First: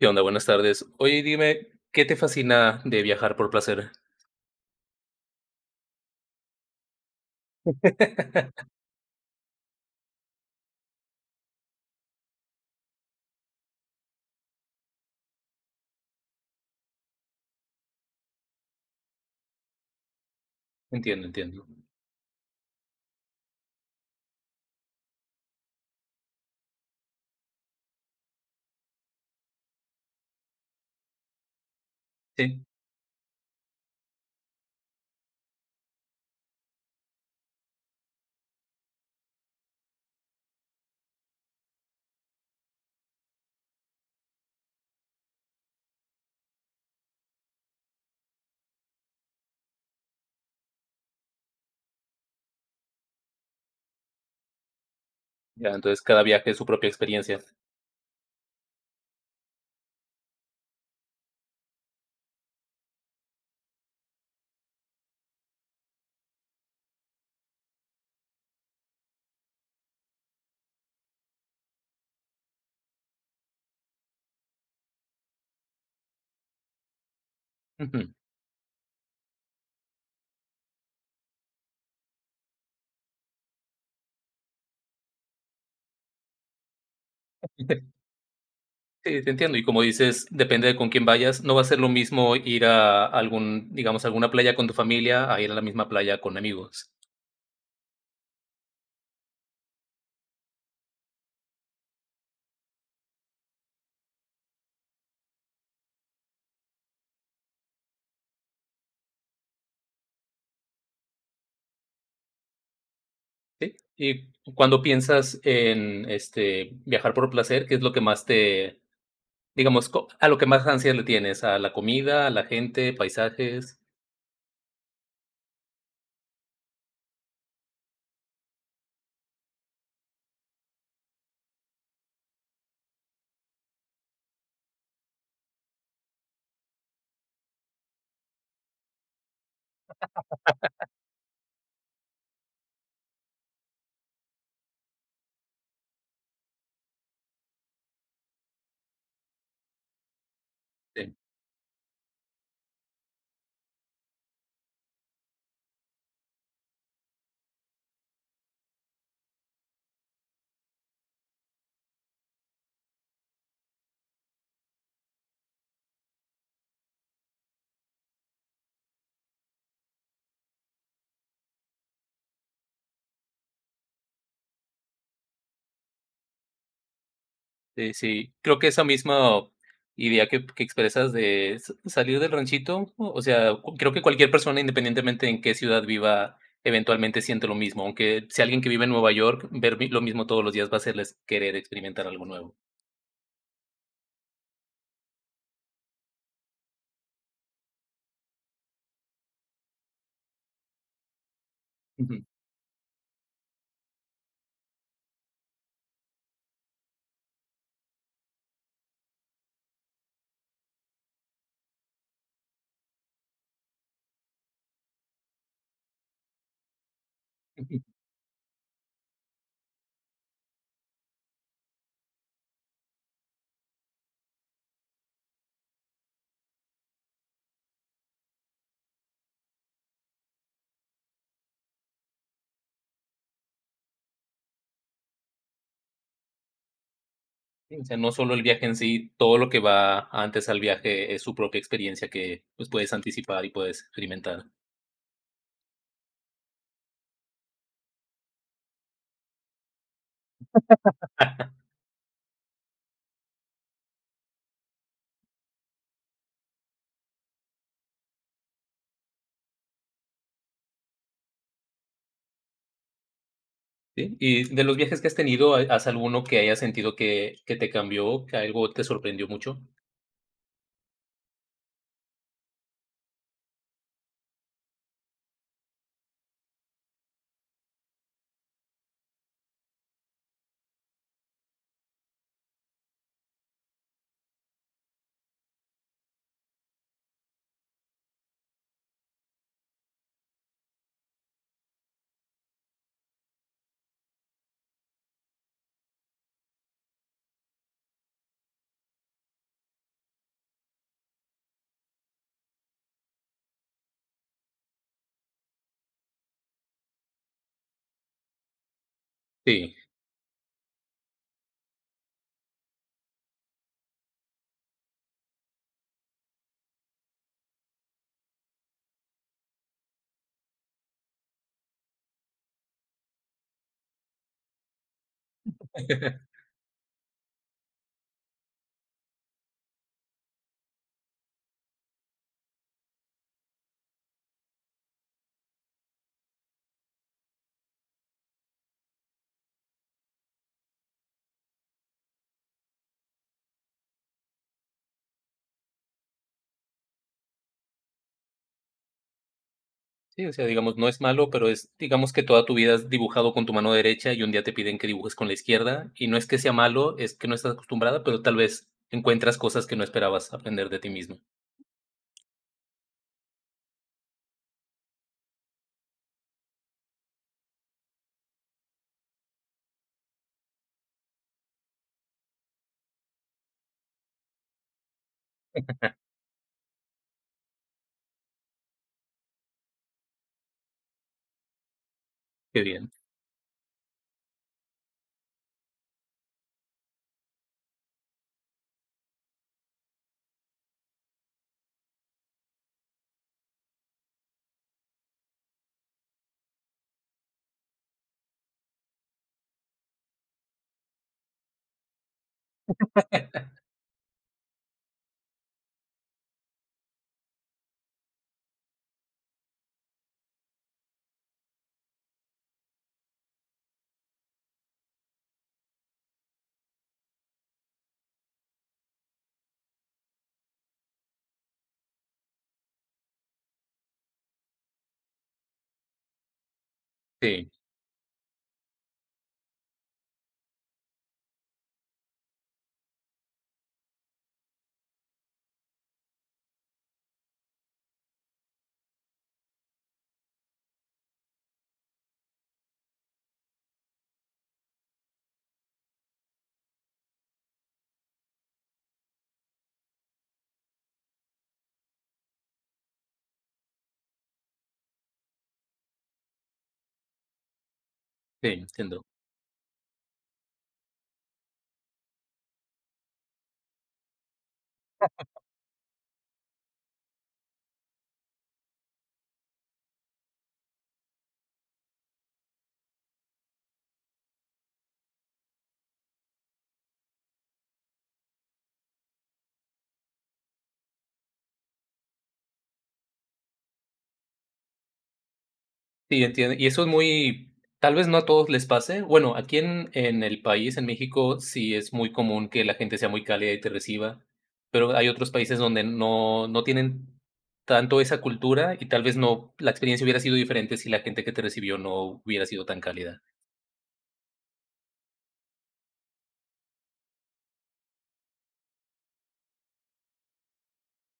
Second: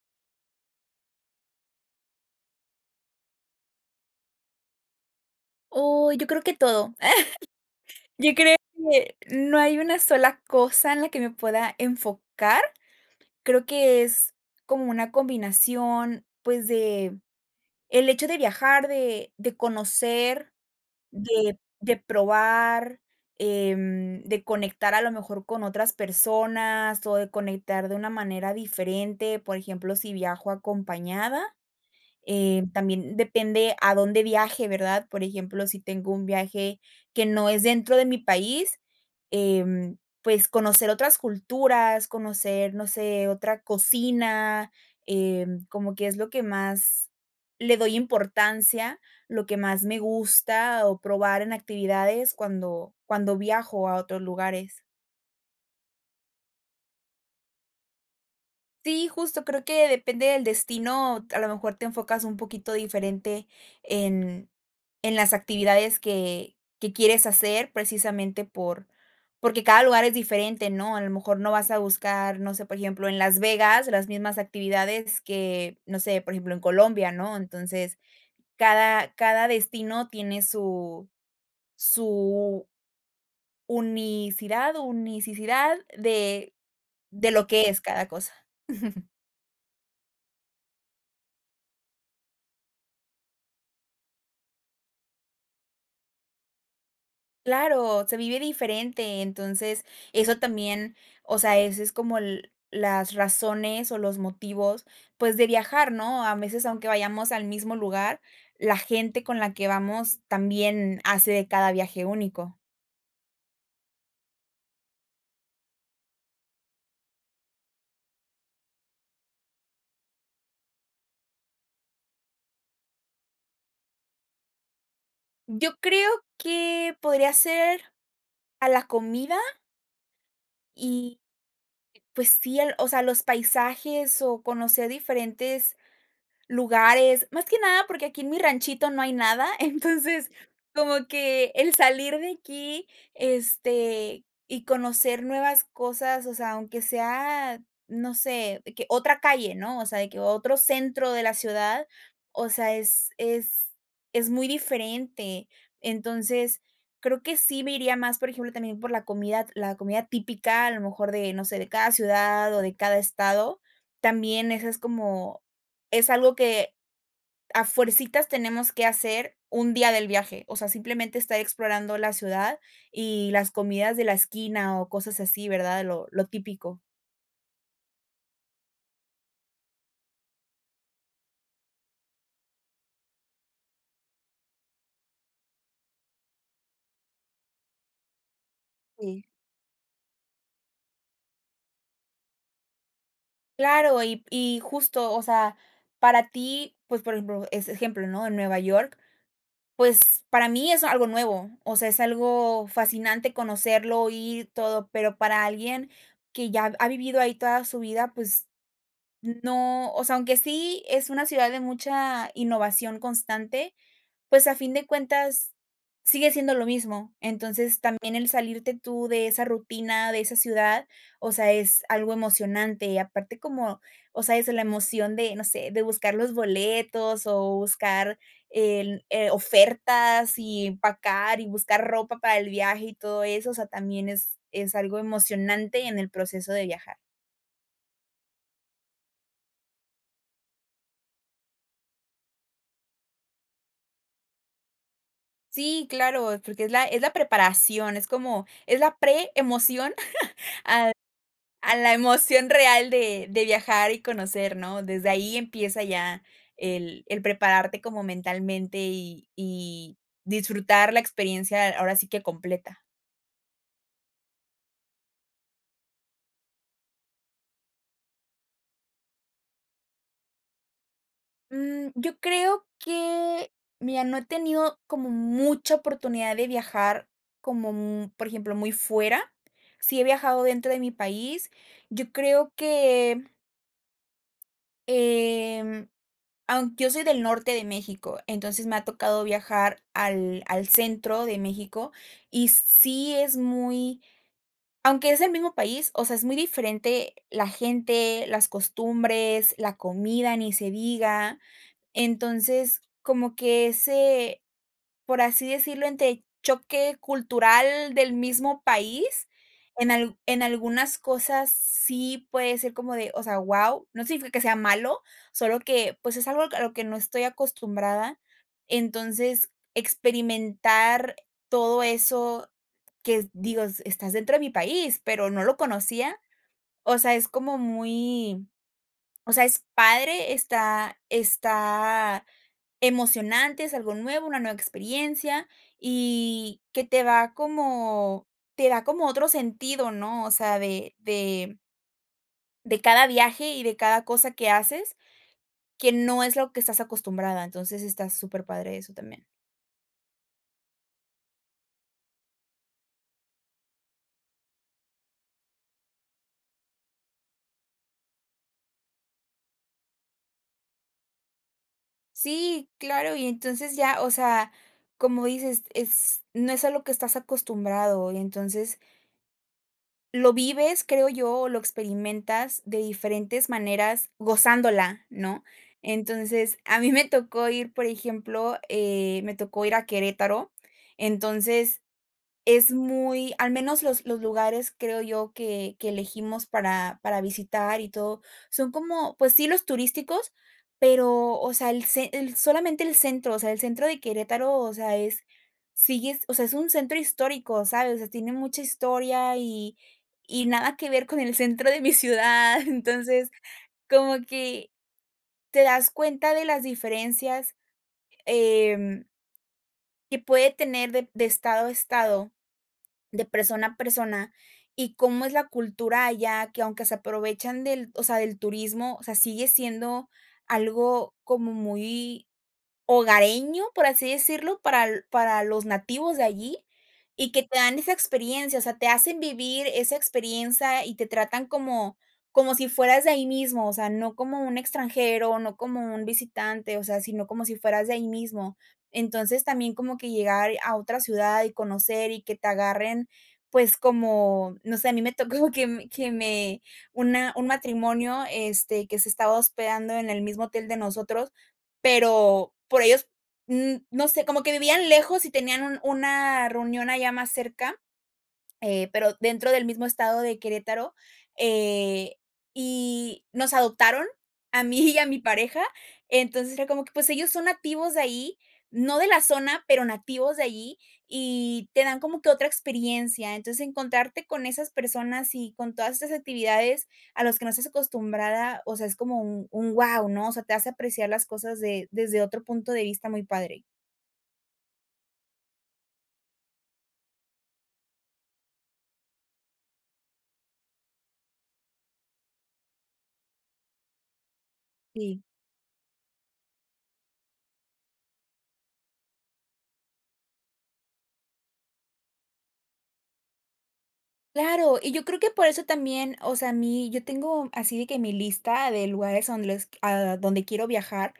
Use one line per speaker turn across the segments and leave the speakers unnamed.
¿Qué onda? Buenas tardes, oye, dime, ¿qué te fascina de viajar por placer?
Oh, yo creo que todo. Yo creo que no hay una sola cosa en la que me pueda enfocar, creo que es como una combinación, pues, del hecho de viajar, de de conocer,
Entiendo,
de
entiendo.
de probar, em, de conectar a lo mejor con otras personas, o de conectar de una manera diferente. Por ejemplo, si viajo acompañada, eh,
Sí.
también depende a dónde viaje, ¿verdad? Por ejemplo, si tengo un viaje que no es dentro de mi país, em, pues, conocer otras culturas, conocer, no sé, otra cocina, em, como que es lo que más le doy importancia, lo que más me gusta, o probar en actividades cuando cuando viajo a otros lugares.
Ya, entonces cada viaje es su propia experiencia.
Sí, justo creo que depende del destino, a lo mejor te enfocas un poquito diferente en en las actividades que que quieres hacer, precisamente por porque cada lugar es diferente, ¿no? A lo mejor no vas a buscar, no sé, por ejemplo, en Las Vegas las mismas actividades que, no sé, por ejemplo, en Colombia, ¿no? Entonces,
Ujú.
cada cada destino tiene su su unicidad unicidad de de lo que es
[unintelligible]
cada cosa.
Sí, te entiendo, y como dices, depende de con quién vayas, no va a ser lo mismo ir a algún, digamos, a alguna playa con tu familia, a ir a la misma playa con amigos.
Claro, se vive diferente, entonces eso también, o sea, ese es como el las razones o los motivos, pues, de viajar, ¿no? A veces, aunque vayamos al mismo lugar, la gente con la que vamos, también hace de cada viaje único.
Sí, y cuando piensas en este, viajar por placer, ¿qué es lo que más te digamos co a lo que más ansia le tienes, a la comida, a la gente, paisajes?
Yo creo que podría ser, a la comida y, pues sí, al o sea, los paisajes o conocer diferentes lugares. Más que nada, porque aquí en mi ranchito no hay nada. Entonces, como que el salir de aquí, este, y conocer nuevas cosas, o sea, aunque sea, no sé, que otra calle, ¿no?, o sea, de que otro centro
Sí.
de la ciudad, o sea, es es es muy diferente. Entonces, creo que sí me iría más, por ejemplo, también por la comida la comida típica, a lo mejor de no sé, de cada ciudad, o de cada estado. También eso es como es algo que a fuercitas tenemos que hacer un día del viaje. O sea, simplemente, estar explorando la ciudad y las comidas de la esquina, o cosas así, ¿verdad?, lo lo típico.
Eh, sí, creo que esa mismo idea que que expresas de sa salir del ranchito, o o sea, co creo que cualquier persona, independientemente en qué ciudad viva, eventualmente siente lo mismo. Aunque si alguien que vive en Nueva
Sí.
York, ver mi lo mismo todos los días va a hacerles querer experimentar algo nuevo.
Claro, y y justo, o sea, para ti, pues, por ejemplo, ese ejemplo, ¿no?, Nueva York, pues, para mí es algo nuevo, o sea, es
Ujú.
algo fascinante conocerlo, ir, todo, pero para alguien que ya ha vivido ahí toda su vida, pues, no, o sea, aunque sí es una ciudad de mucha innovación constante, pues, a fin de cuentas, sigue siendo lo mismo. Entonces,
Ujú.
también el salirte tú de esa rutina, de esa ciudad, o sea, es algo emocionante. Y aparte, como, o sea, es la emoción de, no sé, de buscar los boletos o buscar en eh, ofertas y empacar, y buscar ropa para el viaje y todo eso, o sea, también es es algo emocionante en el proceso de viajar.
Sí, no solo el viaje en sí, todo lo que va antes al viaje es su propia experiencia que, pues, puedes anticipar y puedes experimentar.
Sí, claro, porque es la es la preparación, es como, es la pre-emoción, a a la emoción real de de viajar y conocer, ¿no?, desde ahí empieza ya, el el prepararte como mentalmente y y disfrutar la experiencia, ahora sí que completa.
Sí. Y de los viajes que has tenido, ¿hay has alguno que haya sentido que que te cambió, que algo te sorprendió mucho?
Mm, yo creo que, mira, no he tenido como mucha oportunidad de viajar, como mm, por ejemplo, muy fuera. Sí he viajado dentro de mi país. Yo creo que em, aunque yo soy del norte de México, entonces, me ha tocado viajar al al centro de México, y sí es muy aunque es el mismo país, o sea, es muy diferente la gente, las costumbres, la comida ni se diga. Entonces, como que ese por así decirlo, entre choque cultural del mismo país.
Sí.
En al en algunas cosas sí puede ser como de o sea, ¡guau!, no significa que sea malo, solo que, pues, es algo a lo que no estoy acostumbrada. Entonces, experimentar todo eso que, digo: "Estás dentro de mi país, pero no lo conocía", o sea, es como muy o sea, es padre, está está emocionante, es algo nuevo, una nueva experiencia, y que te va como te da como otro sentido, ¿no?, o sea, de de de de cada viaje, y de cada cosa que haces, que no es lo que estás acostumbrada. Entonces, está superpadre eso también.
Sí, o sea, digamos, no es malo, pero es, digamos, que toda tu vida has dibujado con tu mano derecha y un día te piden que dibujes con la izquierda, y no es que sea malo, es que no estás acostumbrada, pero tal vez encuentras cosas que no esperabas aprender de ti misma.
Si claro, y entonces ya o sea, como dices, es no es a lo que estás acostumbrado, y entonces lo vives, creo yo, o lo experimentas de diferentes maneras gozándola, ¿no?, entonces, a mí me tocó ir, por ejemplo, eh, me tocó ir a Querétaro. Entonces,
Qué
es
bien.
muy al menos los los lugares, creo yo, que que elegimos para para visitar y todo, son como pues sí, los turísticos, pero, o sea, el cen el solamente el centro, o sea, el centro de Querétaro, o sea, es sigues o sea, es un centro histórico, ¿sabes?, o sea, tiene mucha historia, y y nada que ver con el centro de mi ciudad. Entonces, como que te das cuenta de las diferencias, em que puede tener de de estado a estado, de persona a persona, y cómo es la cultura allá, que, aunque se aprovechan del o sea, del turismo, o sea, sigue siendo algo como muy hogareño, por así decirlo, para para los nativos de allí, y que
Sí.
te dan esa experiencia. O sea, te hacen vivir esa experiencia y te tratan como como si fueras de ahí mismo, o sea, no como un extranjero, no como un visitante, o sea, sino como si fueras de ahí mismo. Entonces, también como que llegar a otra ciudad y conocer, y que te agarren, pues, como, no sé, a mi me tocó que me que me una un matrimonio, este, que se estaba hospedando en el mismo hotel de nosotros. Pero, por ellos, mm, no sé, como que vivían lejos y tenían un una reunión allá más cerca,
Sí,
eh,
entiendo.
pero dentro del mismo estado de Querétaro. Eh, y nos adoptaron, a mí y a mi pareja. Entonces, era como que, pues, ellos son nativos de ahí, no de la zona, pero nativos de allí, y te dan como que otra experiencia. Entonces, encontrarte con esas personas y con todas estas actividades a los que no estás acostumbrada, o sea, es como un un ¡guau!, ¿no?, o sea, te hace apreciar las cosas de desde otro punto de vista, muy padre.
Sí, entiendo, y eso es muy tal vez, no a todos les pase. Bueno, aquí en en el país, en México, sí es muy común que la gente sea muy cálida y te reciba, pero, hay
Sí.
otros países donde no no tienen tanto esa cultura, y tal vez no, la experiencia hubiera sido diferente, si la gente que te recibió no hubiera sido tan cálida.
Claro, y yo creo que por eso también, o sea, a mí, yo tengo así de que mi lista de lugares a donde les a donde quiero viajar,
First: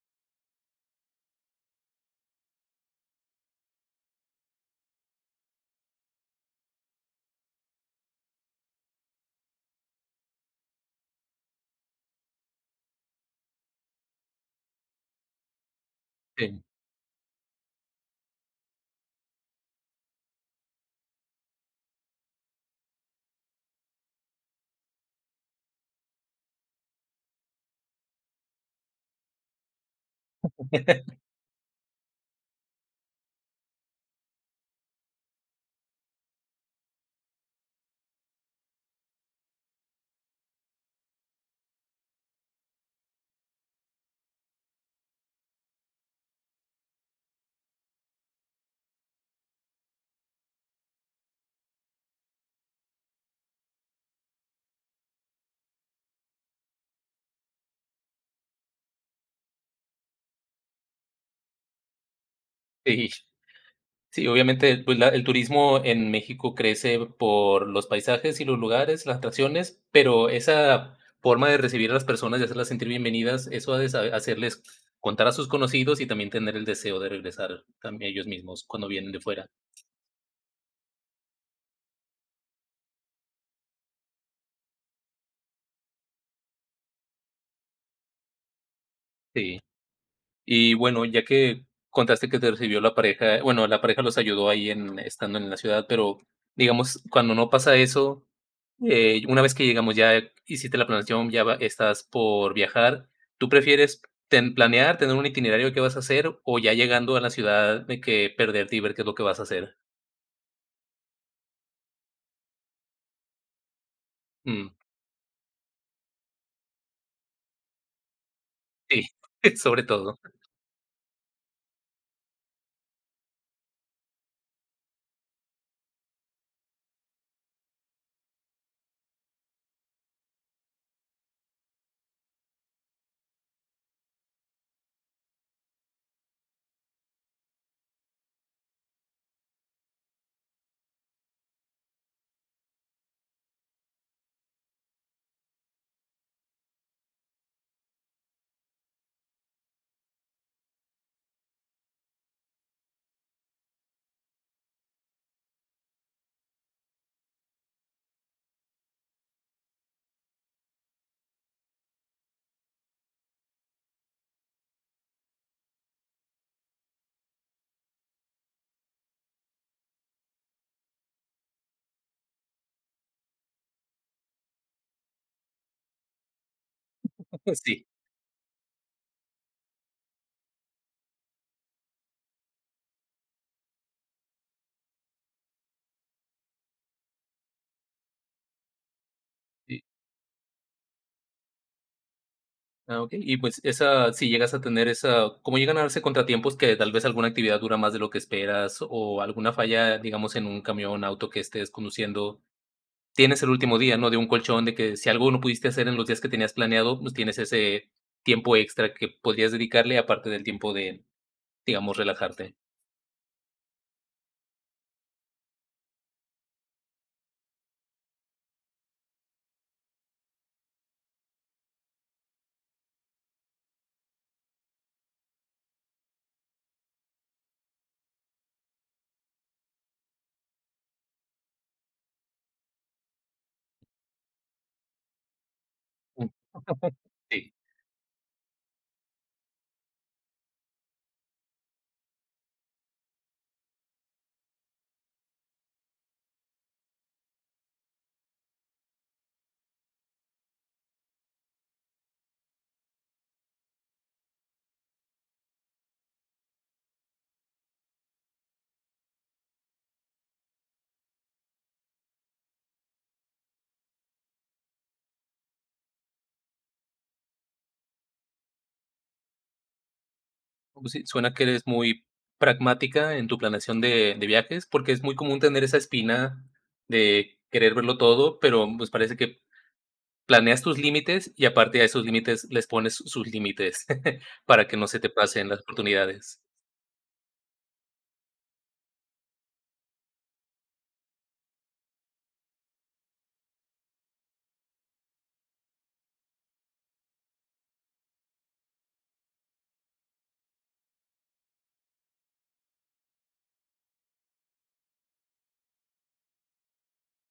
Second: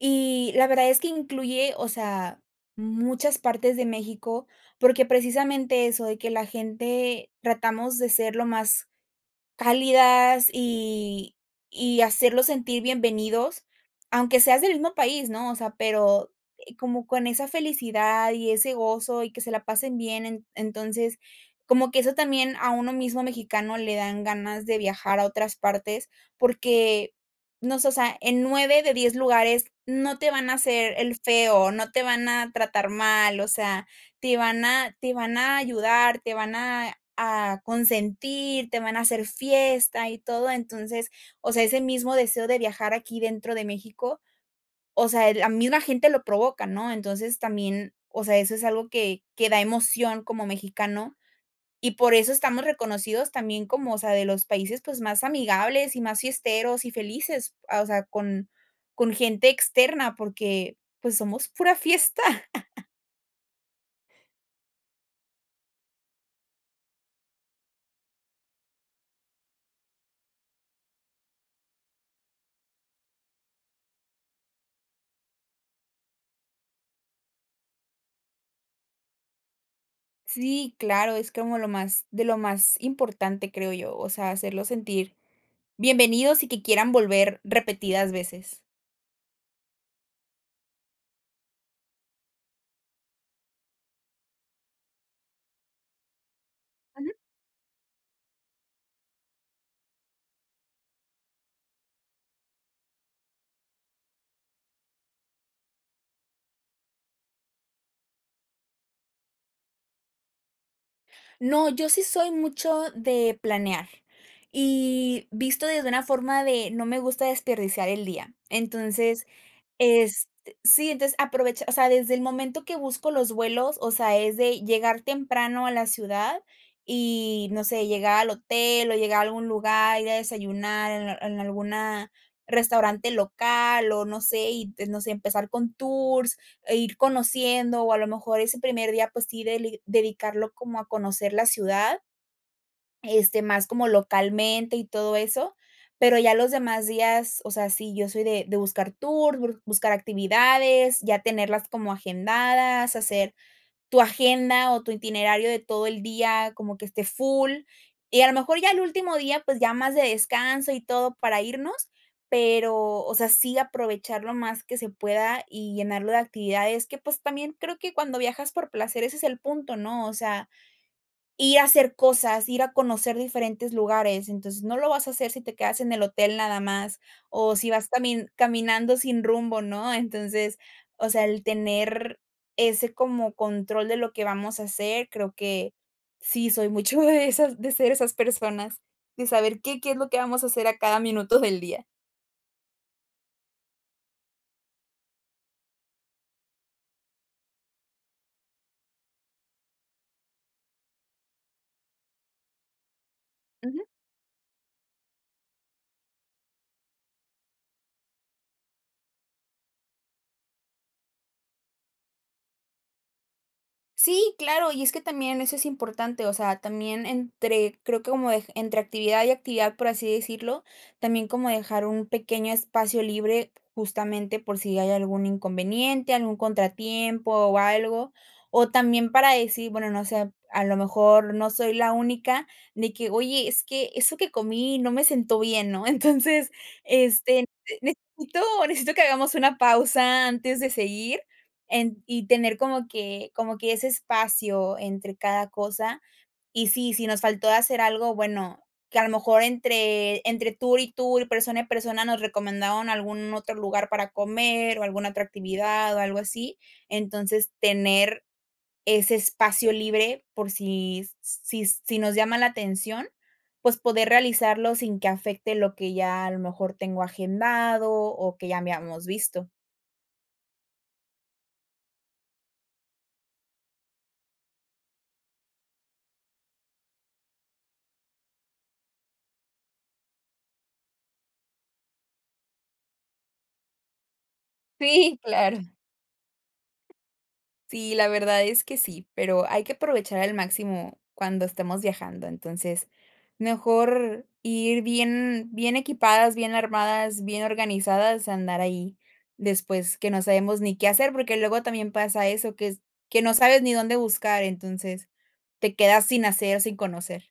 y la verdad es que incluye, o sea, muchas partes de México, porque, precisamente eso, de que la gente tratamos de ser lo más cálidas y y hacerlos sentir bienvenidos, aunque seas del mismo país, ¿no? O sea, pero,
Sí.
eh, como con esa felicidad y ese gozo, y que se la pasen bien. En entonces, como que eso también, a uno mismo mexicano le dan ganas de viajar a otras partes, porque, no sé, o sea, en 9 de 10 lugares no te van a hacer el feo, no te van a tratar mal, o sea, te van a te van a ayudar, te van a a consentir, te van a hacer fiesta, y todo. Entonces, o sea, ese mismo deseo de viajar aquí dentro de México, o sea, la misma gente lo provoca, ¿no? Entonces, también, o sea, eso es algo que que da emoción como mexicano, y por eso estamos reconocidos también como, o sea, de los países, pues, más amigables, y más fiesteros y felices, ah, o sea, con con gente externa, porque, pues, somos pura fiesta.
Sí, sí, obviamente, pues, la el turismo en México crece por los paisajes y los lugares, las tradiciones, pero, esa forma de recibir a las personas y hacerlas sentir bienvenidas, eso ha de sa hacerles contar a sus conocidos y también tener el deseo de regresar también, ellos mismos cuando vienen de fuera.
Sí, claro, es como lo más de lo más importante, creo yo, o sea, hacerlos sentir bienvenidos y que quieran volver repetidas veces.
Sí. Y bueno, ya que contaste que te recibió la pareja, bueno, la pareja los ayudó ahí en estando en la ciudad, pero, digamos,
Ujú.
cuando no pasa eso, eh, una vez que llegamos ya, hiciste la planeación, ya va estás por viajar, ¿tú prefieres ten planear, tener un itinerario que vas a hacer, o, ya llegando a la ciudad, de que perderte y ver qué es lo que vas a hacer?
No, yo sí soy mucho de planear.
Mm.
Y visto desde una forma de, no me gusta desperdiciar el día.
Sí,
Entonces,
sobre todo.
este Sí, entonces, aprovecha, o sea, desde el momento que busco los vuelos, o sea, es de llegar temprano a la ciudad, y, no sé, llegar al hotel, o llegar a algún lugar, ir a desayunar en en alguna, restaurante local, o, no sé, y, pues, no sé, empezar con tours e ir conociendo. O, a lo mejor, ese primer día, pues, sí, deli dedicarlo como a conocer la ciudad este, más como localmente y todo eso. Pero, ya los demás días, o sea, sí, yo soy de de buscar tour, bur buscar actividades, ya tenerlas como agendadas, hacer tu agenda o tu itinerario de todo el día como que esté full. Y a lo mejor ya el último día, pues, ya más de descanso y todo para irnos, pero, o sea, sí aprovechar lo más que se pueda, y llenarlo de actividades que, pues, también creo que cuando viajas por placer, ese es el punto, ¿no? O sea, ir a hacer cosas, ir a conocer diferentes lugares. Entonces, no lo vas a hacer si te quedas en el hotel nada más, o si
Sí.
vas también caminando sin rumbo, ¿no? Entonces, o sea, el tener ese como control de lo que vamos a hacer, creo que, sí, soy mucho de esas, de ser esas personas, de saber qué
Sí.
qué es lo que vamos a hacer a cada minuto del día.
Ah, okey, y, pues, esa, si llegas a tener esa, como llegan a darse contratiempos, que tal vez, alguna actividad dura más de lo que esperas, o, alguna falla, digamos, en un camión, auto que estés conduciendo. Tienes el último
Ujú.
día, ¿no? De un colchón de que si algo no pudiste hacer en los días que tenías planeado, pues tienes ese tiempo extra que podrías dedicarle aparte del tiempo de, digamos, relajarte.
Sí, claro, y es que también eso es importante, o sea, también entre, creo que como entre actividad y actividad, por así decirlo, también, como dejar un pequeño espacio libre, justamente, por si hay algún inconveniente, algún contratiempo o algo. O también para decir, bueno, no sé, a lo mejor no soy la única de que: "Oye, es que eso que comí no me siento bien", ¿no? Entonces, este,
Sí.
necesito, necesito que hagamos una pausa antes de seguir, en y, tener como que como que ese espacio entre cada cosa. Y sí, si nos faltó hacer algo, bueno, que a lo mejor entre entre tour y tour, persona y persona, nos recomendaron algún otro lugar para comer, o alguna otra actividad, o algo así. Entonces, tener ese espacio libre por si si si nos llama la atención, pues, poder realizarlo sin que afecte lo que ya a lo mejor tengo agendado, o que ya habíamos visto.
Como si suena que eres muy pragmática en tu planeación de de viajes, porque, es muy común tener esa espina de querer verlo todo, pero pues, parece que planeas tus límites, y aparte a esos límites, les pones sus límites para que no se te
Sí,
pasen
claro.
las oportunidades.
Sí, la verdad es que sí, pero, hay que aprovechar al máximo cuando estemos viajando. Entonces, mejor ir bien bien equipadas, bien armadas, bien organizadas, a andar ahí después que no sabemos ni qué hacer, porque, luego también pasa eso, que es que no sabes ni dónde buscar, entonces, te quedas sin hacer, o sin conocer.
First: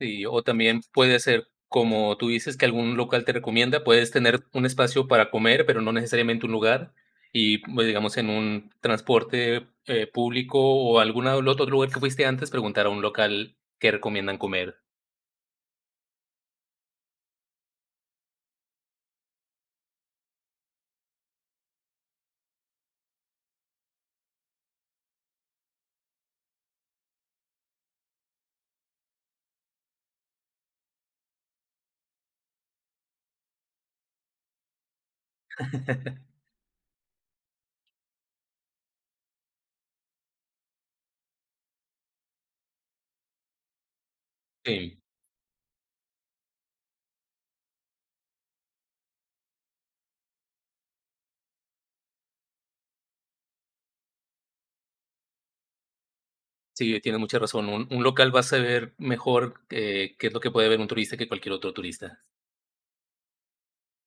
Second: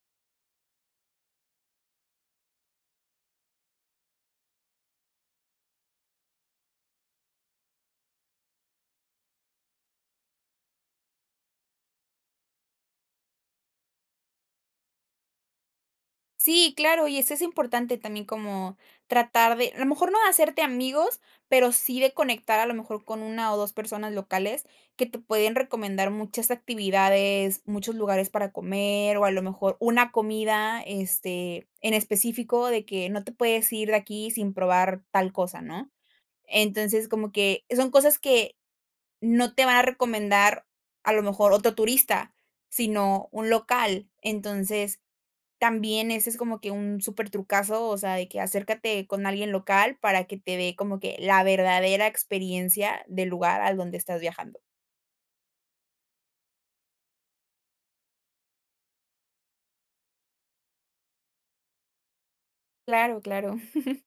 Sí, o también puede ser, como tú dices que algún local te recomienda. Puedes tener un espacio para comer, pero, no necesariamente un lugar, y pues, digamos en un transporte, eh, público, o alguna del otro lugar que fuiste antes, preguntar a un local qué recomiendan comer.
Sí, claro, y eso es importante también como tratar de a lo mejor, no de hacerte amigos, pero, sí de conectar, a lo mejor, con 1 o 2 personas locales, que te pueden recomendar muchas actividades, muchos lugares para comer, o a lo mejor una comida, este, en específico de que, no te puedes ir de aquí sin probar tal cosa, ¿no? Entonces, como que, son cosas que no te va a recomendar, a lo mejor, otro turista, sino un local.
Sí.
Entonces, también ese es como que un súper trucazo, o sea, de que acércate con alguien local para que te dé como que la verdadera experiencia del lugar al donde estás viajando.
Sí, tienes mucha razón, un un local va a saber mejor, eh, qué es lo que puede ver un turista, que cualquier otro turista.
Claro, claro.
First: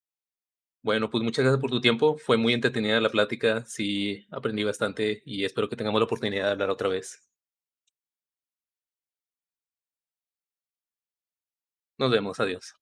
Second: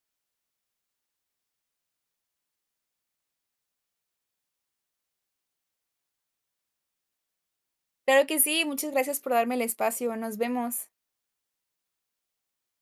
Bueno, pues, muchas gracias por tu tiempo, fue muy entretenida la plática, sí, aprendí bastante, y espero que tengamos la oportunidad de hablar otra vez.
Claro que sí, muchas gracias por darme el espacio, nos vemos.
Nos vemos, adiós.